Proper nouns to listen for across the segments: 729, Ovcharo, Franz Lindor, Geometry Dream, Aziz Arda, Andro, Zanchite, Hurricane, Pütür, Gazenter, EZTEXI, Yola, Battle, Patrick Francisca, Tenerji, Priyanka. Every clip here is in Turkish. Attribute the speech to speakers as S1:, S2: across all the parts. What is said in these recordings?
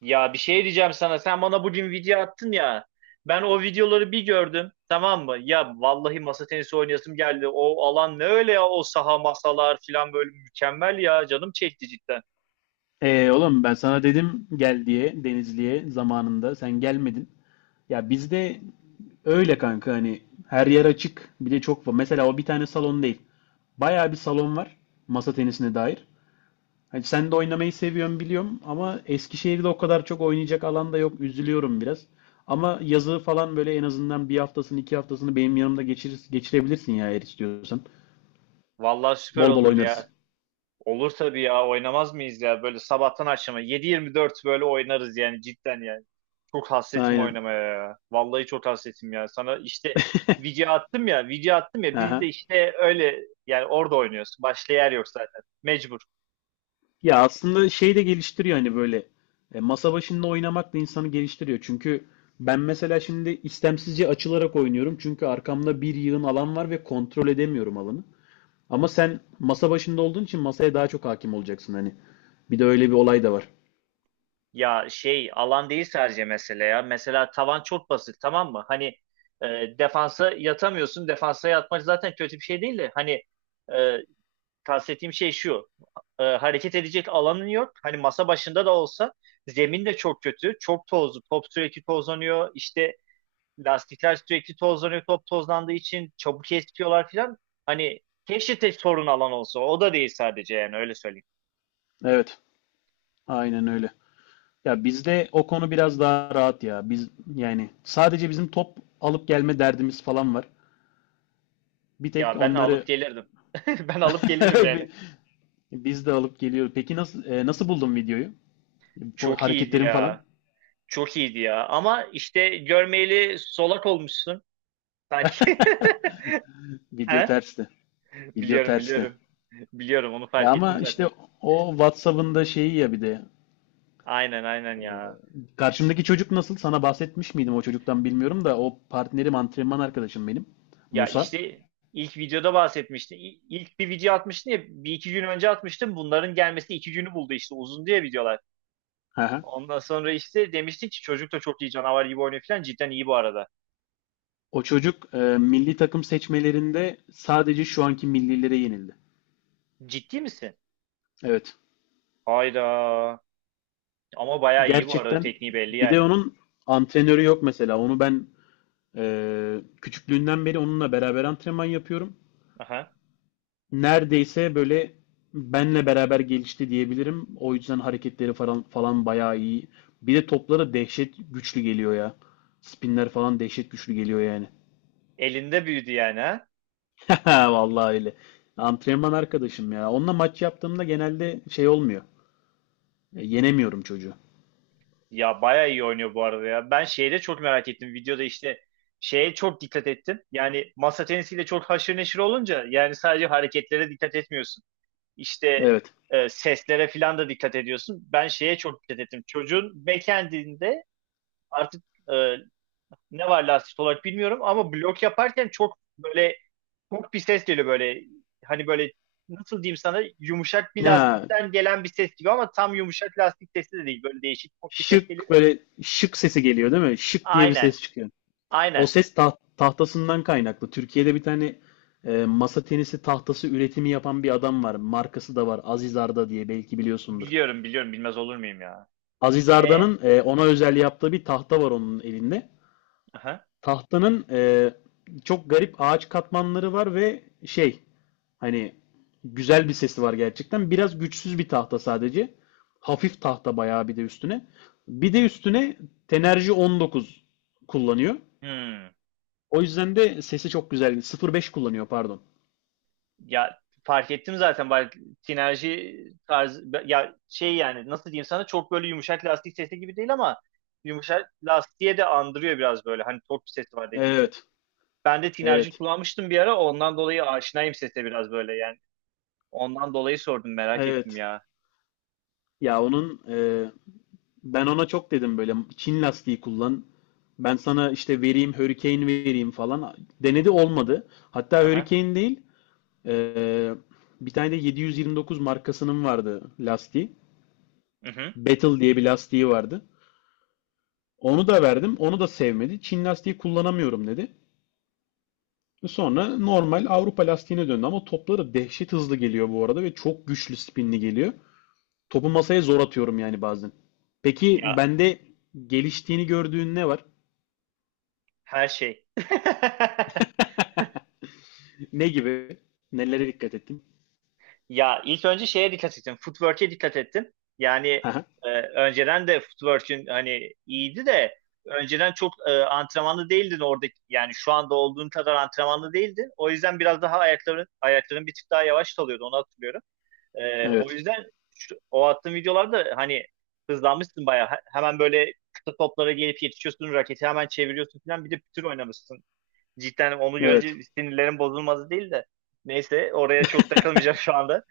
S1: Ya bir şey diyeceğim sana. Sen bana bugün video attın ya. Ben o videoları bir gördüm. Tamam mı? Ya vallahi masa tenisi oynayasım geldi. O alan ne öyle ya o saha masalar falan böyle mükemmel ya. Canım çekti cidden.
S2: Oğlum ben sana dedim gel diye Denizli'ye zamanında sen gelmedin. Ya bizde öyle kanka, hani her yer açık, bir de çok var. Mesela o bir tane salon değil. Bayağı bir salon var masa tenisine dair. Hani sen de oynamayı seviyorsun biliyorum ama Eskişehir'de o kadar çok oynayacak alan da yok. Üzülüyorum biraz. Ama yazı falan böyle en azından bir haftasını, iki haftasını benim yanımda geçirir, geçirebilirsin ya eğer istiyorsan.
S1: Vallahi süper
S2: Bol bol
S1: olur
S2: oynarız.
S1: ya. Olur tabii ya. Oynamaz mıyız ya? Böyle sabahtan akşama 7-24 böyle oynarız yani cidden yani. Çok hasretim
S2: Aynen.
S1: oynamaya ya. Vallahi çok hasretim ya. Sana işte video attım ya. Biz de
S2: Aha.
S1: işte öyle yani orada oynuyoruz. Başka yer yok zaten. Mecbur.
S2: Ya aslında şey de geliştiriyor hani, böyle masa başında oynamak da insanı geliştiriyor. Çünkü ben mesela şimdi istemsizce açılarak oynuyorum. Çünkü arkamda bir yığın alan var ve kontrol edemiyorum alanı. Ama sen masa başında olduğun için masaya daha çok hakim olacaksın hani. Bir de öyle bir olay da var.
S1: Ya şey alan değil sadece mesele ya. Mesela tavan çok basit tamam mı? Hani defansa yatamıyorsun. Defansa yatmak zaten kötü bir şey değil de. Hani e, kastettiğim şey şu. Hareket edecek alanın yok. Hani masa başında da olsa zemin de çok kötü. Çok tozlu. Top sürekli tozlanıyor. İşte lastikler sürekli tozlanıyor. Top tozlandığı için çabuk eskiyorlar filan. Hani keşke tek sorun alan olsa. O da değil sadece yani öyle söyleyeyim.
S2: Evet, aynen öyle. Ya bizde o konu biraz daha rahat ya. Biz yani sadece bizim top alıp gelme derdimiz falan var. Bir tek
S1: Ya ben alıp
S2: onları
S1: gelirdim. Ben alıp gelirim yani.
S2: bi- biz de alıp geliyoruz. Peki nasıl, nasıl buldun videoyu?
S1: Çok iyiydi
S2: Hareketlerim falan.
S1: ya. Çok iyiydi ya. Ama işte görmeyeli solak olmuşsun sanki.
S2: Video
S1: He?
S2: tersti. Video
S1: Biliyorum
S2: tersti.
S1: biliyorum. Biliyorum onu
S2: Ya
S1: fark ettim
S2: ama işte
S1: zaten.
S2: o WhatsApp'ın da şeyi ya bir de.
S1: Aynen ya.
S2: Karşımdaki çocuk nasıl? Sana bahsetmiş miydim o çocuktan bilmiyorum da o partnerim, antrenman arkadaşım benim.
S1: Ya
S2: Musa.
S1: işte ilk videoda bahsetmiştin. İlk bir video atmıştın ya bir iki gün önce atmıştım. Bunların gelmesi iki günü buldu işte uzun diye videolar.
S2: Hı.
S1: Ondan sonra işte demiştin ki çocuk da çok iyi canavar gibi oynuyor falan. Cidden iyi bu arada.
S2: O çocuk milli takım seçmelerinde sadece şu anki millilere yenildi.
S1: Ciddi misin?
S2: Evet.
S1: Hayda. Ama bayağı iyi bu arada
S2: Gerçekten
S1: tekniği belli
S2: bir de
S1: yani.
S2: onun antrenörü yok mesela. Onu ben e, küçüklüğünden beri onunla beraber antrenman yapıyorum.
S1: Aha.
S2: Neredeyse böyle benle beraber gelişti diyebilirim. O yüzden hareketleri falan falan bayağı iyi. Bir de topları dehşet güçlü geliyor ya. Spinler falan dehşet güçlü geliyor yani.
S1: Elinde büyüdü yani.
S2: Vallahi öyle. Antrenman arkadaşım ya. Onunla maç yaptığımda genelde şey olmuyor. Yenemiyorum çocuğu.
S1: Ya bayağı iyi oynuyor bu arada ya. Ben şeyde çok merak ettim. Videoda işte şeye çok dikkat ettim. Yani masa tenisiyle çok haşır neşir olunca yani sadece hareketlere dikkat etmiyorsun. İşte
S2: Evet.
S1: seslere falan da dikkat ediyorsun. Ben şeye çok dikkat ettim. Çocuğun backhand'inde artık e, ne var lastik olarak bilmiyorum ama blok yaparken çok böyle çok bir ses geliyor böyle. Hani böyle nasıl diyeyim sana yumuşak bir
S2: Ya
S1: lastikten gelen bir ses gibi ama tam yumuşak lastik sesi de değil. Böyle değişik çok bir ses
S2: şık,
S1: geliyor.
S2: böyle şık sesi geliyor değil mi? Şık diye bir
S1: Aynen.
S2: ses çıkıyor. O
S1: Aynen.
S2: ses tahtasından kaynaklı. Türkiye'de bir tane masa tenisi tahtası üretimi yapan bir adam var. Markası da var. Aziz Arda diye, belki biliyorsundur.
S1: Biliyorum, bilmez olur muyum ya.
S2: Aziz
S1: E?
S2: Arda'nın ona özel yaptığı bir tahta var onun elinde.
S1: Aha.
S2: Tahtanın çok garip ağaç katmanları var ve şey, hani güzel bir sesi var gerçekten. Biraz güçsüz bir tahta sadece. Hafif tahta bayağı, bir de üstüne. Bir de üstüne Tenerji 19 kullanıyor.
S1: Hmm.
S2: O yüzden de sesi çok güzel. 0,5 kullanıyor, pardon.
S1: Ya fark ettim zaten bak sinerji tarzı ya şey yani nasıl diyeyim sana çok böyle yumuşak lastik sesi gibi değil ama yumuşak lastiğe de andırıyor biraz böyle hani torp sesi var dediğim gibi.
S2: Evet.
S1: Ben de tinerci
S2: Evet.
S1: kullanmıştım bir ara ondan dolayı aşinayım sese biraz böyle yani. Ondan dolayı sordum merak ettim
S2: Evet.
S1: ya.
S2: Ya onun ben ona çok dedim böyle, Çin lastiği kullan. Ben sana işte vereyim, Hurricane vereyim falan. Denedi, olmadı. Hatta
S1: Aha.
S2: Hurricane değil, e, bir tane de 729 markasının vardı lastiği.
S1: Hı hı.
S2: Battle diye bir lastiği vardı. Onu da verdim. Onu da sevmedi. Çin lastiği kullanamıyorum dedi. Sonra normal Avrupa lastiğine döndü ama topları dehşet hızlı geliyor bu arada ve çok güçlü spinli geliyor. Topu masaya zor atıyorum yani bazen. Peki
S1: Ya
S2: bende geliştiğini gördüğün ne var?
S1: her şey.
S2: Ne gibi? Nelere dikkat ettin?
S1: Ya ilk önce şeye dikkat ettim, footwork'e dikkat ettim. Yani
S2: Aha,
S1: önceden de footwork'ün hani iyiydi de önceden çok antrenmanlı değildin orada. Yani şu anda olduğun kadar antrenmanlı değildin. O yüzden biraz daha ayakların bir tık daha yavaş kalıyordu. Onu hatırlıyorum. E, o
S2: evet.
S1: yüzden o attığın videolarda hani hızlanmışsın bayağı. Hemen böyle kısa toplara gelip yetişiyorsun. Raketi hemen çeviriyorsun falan. Bir de pütür oynamışsın. Cidden onu görünce
S2: Evet.
S1: sinirlerin bozulmadı değil de. Neyse oraya çok takılmayacağım şu anda.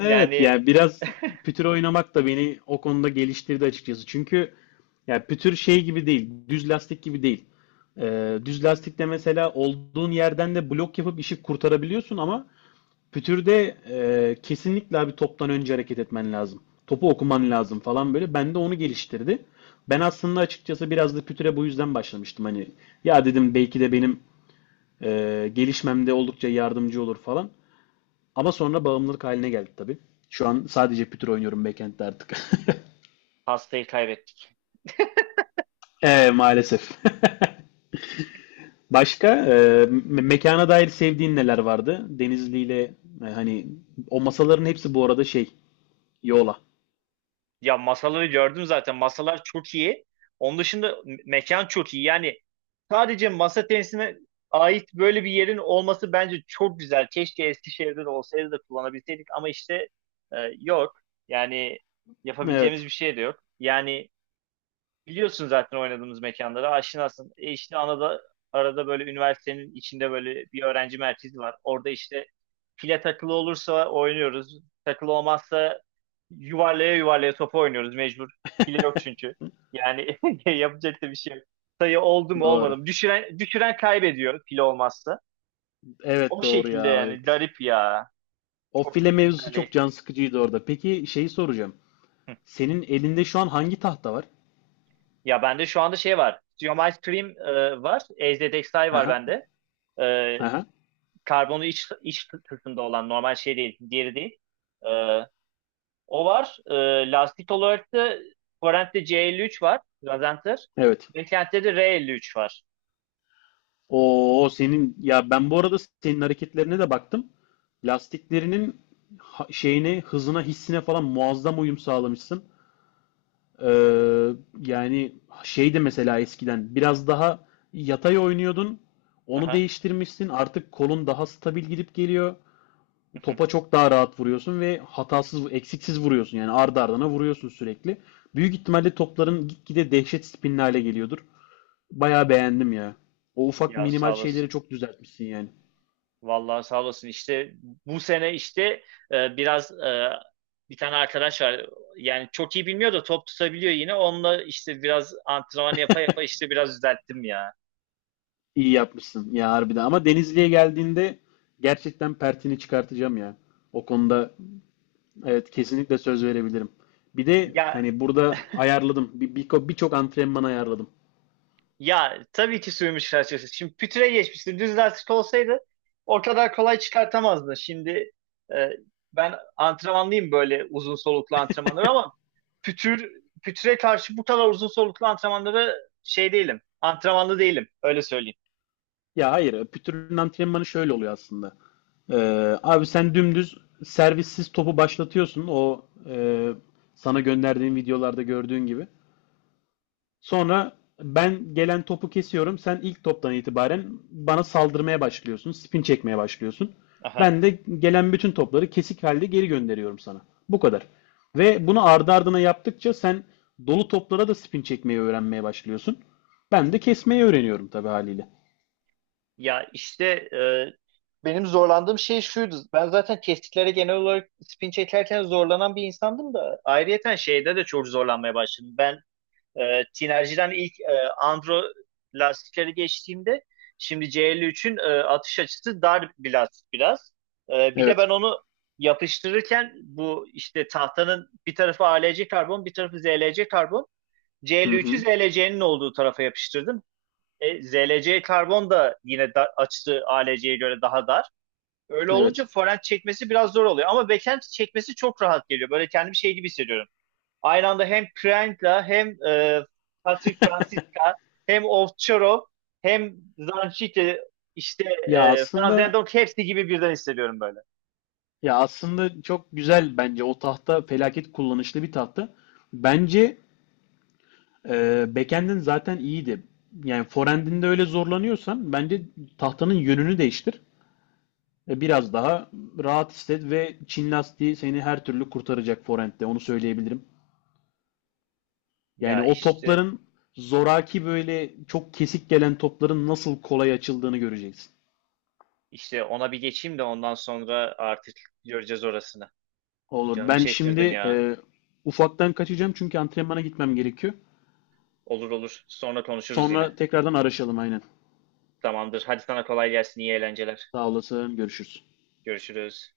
S2: Evet
S1: Yani
S2: yani biraz pütür oynamak da beni o konuda geliştirdi açıkçası. Çünkü yani pütür şey gibi değil, düz lastik gibi değil. Düz lastikte mesela olduğun yerden de blok yapıp işi kurtarabiliyorsun ama Pütür'de kesinlikle abi toptan önce hareket etmen lazım. Topu okuman lazım falan böyle. Ben de onu geliştirdi. Ben aslında açıkçası biraz da Pütür'e bu yüzden başlamıştım. Hani ya dedim, belki de benim gelişmemde oldukça yardımcı olur falan. Ama sonra bağımlılık haline geldi tabii. Şu an sadece Pütür oynuyorum backend'de artık.
S1: hastayı kaybettik.
S2: Maalesef. Başka mekana dair sevdiğin neler vardı? Denizli ile hani o masaların hepsi bu arada şey, Yola.
S1: Ya masaları gördüm zaten. Masalar çok iyi. Onun dışında mekan çok iyi. Yani sadece masa tenisine ait böyle bir yerin olması bence çok güzel. Keşke Eskişehir'de de olsaydı da kullanabilseydik ama işte yok. Yani yapabileceğimiz
S2: Evet,
S1: bir şey de yok. Yani biliyorsun zaten oynadığımız mekanları aşinasın. E işte arada böyle üniversitenin içinde böyle bir öğrenci merkezi var. Orada işte file takılı olursa oynuyoruz. Takılı olmazsa yuvarlaya yuvarlaya topu oynuyoruz mecbur. File yok çünkü. Yani yapacak da bir şey yok. Sayı oldu mu olmadı
S2: doğru.
S1: mı? Düşüren kaybediyor file olmazsa. O
S2: Evet doğru
S1: şekilde
S2: ya,
S1: yani
S2: evet.
S1: garip ya.
S2: O
S1: Çok
S2: file mevzusu
S1: güzel değil.
S2: çok can sıkıcıydı orada. Peki şeyi soracağım.
S1: Hı.
S2: Senin elinde şu an hangi tahta var?
S1: Ya bende şu anda şey var. Geometry Dream var. EZTEXI var
S2: Aha,
S1: bende. E,
S2: aha.
S1: karbonu iç kısmında olan normal şey değil, diğeri değil. Ee, O var. Lastik olarak da Forent'te C53 var. Gazenter.
S2: Evet.
S1: Beklenti'de de R53 var.
S2: O senin, ya ben bu arada senin hareketlerine de baktım. Lastiklerinin şeyine, hızına, hissine falan muazzam uyum sağlamışsın. Ee, Yani şey de mesela eskiden biraz daha yatay oynuyordun. Onu
S1: Aha.
S2: değiştirmişsin. Artık kolun daha stabil gidip geliyor. Topa çok daha rahat vuruyorsun ve hatasız, eksiksiz vuruyorsun. Yani ardı ardına vuruyorsun sürekli. Büyük ihtimalle topların gitgide dehşet spinli hale geliyordur. Bayağı beğendim ya. O ufak
S1: Ya sağ
S2: minimal şeyleri
S1: olasın.
S2: çok düzeltmişsin yani.
S1: Vallahi sağ olasın. İşte bu sene işte biraz bir tane arkadaş var. Yani çok iyi bilmiyor da top tutabiliyor yine. Onunla işte biraz antrenman yapa yapa işte biraz düzelttim ya.
S2: İyi yapmışsın ya, harbiden. Ama Denizli'ye geldiğinde gerçekten pertini çıkartacağım ya. O konuda evet, kesinlikle söz verebilirim. Bir de
S1: Ya
S2: hani burada ayarladım. Birçok antrenman ayarladım.
S1: Ya tabii ki sürmüş felsefesi. Şimdi pütüre geçmişti. Düz lastik olsaydı o kadar kolay çıkartamazdı. Şimdi e, ben antrenmanlıyım böyle uzun soluklu antrenmanları ama pütür pütüre karşı bu kadar uzun soluklu antrenmanlara şey değilim. Antrenmanlı değilim. Öyle söyleyeyim.
S2: Ya hayır, pütürün antrenmanı şöyle oluyor aslında. Abi sen dümdüz servissiz topu başlatıyorsun, o sana gönderdiğim videolarda gördüğün gibi. Sonra ben gelen topu kesiyorum. Sen ilk toptan itibaren bana saldırmaya başlıyorsun, spin çekmeye başlıyorsun.
S1: Aha.
S2: Ben de gelen bütün topları kesik halde geri gönderiyorum sana. Bu kadar. Ve bunu ardı ardına yaptıkça sen dolu toplara da spin çekmeyi öğrenmeye başlıyorsun. Ben de kesmeyi öğreniyorum tabii haliyle.
S1: Ya işte e, benim zorlandığım şey şuydu. Ben zaten kestiklere genel olarak spin çekerken zorlanan bir insandım da ayrıyeten şeyde de çok zorlanmaya başladım. Ben Tinerji'den ilk Andro lastikleri geçtiğimde şimdi C53'ün atış açısı dar bir lastik biraz. E, bir de ben
S2: Evet.
S1: onu yapıştırırken bu işte tahtanın bir tarafı ALC karbon bir tarafı ZLC karbon.
S2: Hı
S1: C53'ü
S2: hı.
S1: ZLC'nin olduğu tarafa yapıştırdım. E, ZLC karbon da yine açtığı ALC'ye göre daha dar. Öyle olunca
S2: Evet.
S1: forend çekmesi biraz zor oluyor. Ama backend çekmesi çok rahat geliyor. Böyle kendimi şey gibi hissediyorum. Aynı anda hem Priyanka hem Patrick Francisca hem Ovcharo hem Zanchite işte
S2: Ya
S1: Franz
S2: aslında
S1: Lindor hepsi gibi birden hissediyorum böyle.
S2: Ya aslında çok güzel, bence o tahta felaket kullanışlı bir tahta. Bence backend'in zaten iyiydi. Yani forend'inde öyle zorlanıyorsan bence tahtanın yönünü değiştir. Biraz daha rahat hisset ve Çin lastiği seni her türlü kurtaracak forend'de, onu söyleyebilirim. Yani
S1: Ya
S2: o
S1: işte
S2: topların, zoraki böyle çok kesik gelen topların nasıl kolay açıldığını göreceksin.
S1: işte ona bir geçeyim de ondan sonra artık göreceğiz orasını.
S2: Olur.
S1: Canımı
S2: Ben
S1: çektirdin
S2: şimdi
S1: ya.
S2: ufaktan kaçacağım çünkü antrenmana gitmem gerekiyor.
S1: Olur. Sonra konuşuruz
S2: Sonra
S1: yine.
S2: tekrardan araşalım, aynen.
S1: Tamamdır. Hadi sana kolay gelsin. İyi eğlenceler.
S2: Sağ olasın. Görüşürüz.
S1: Görüşürüz.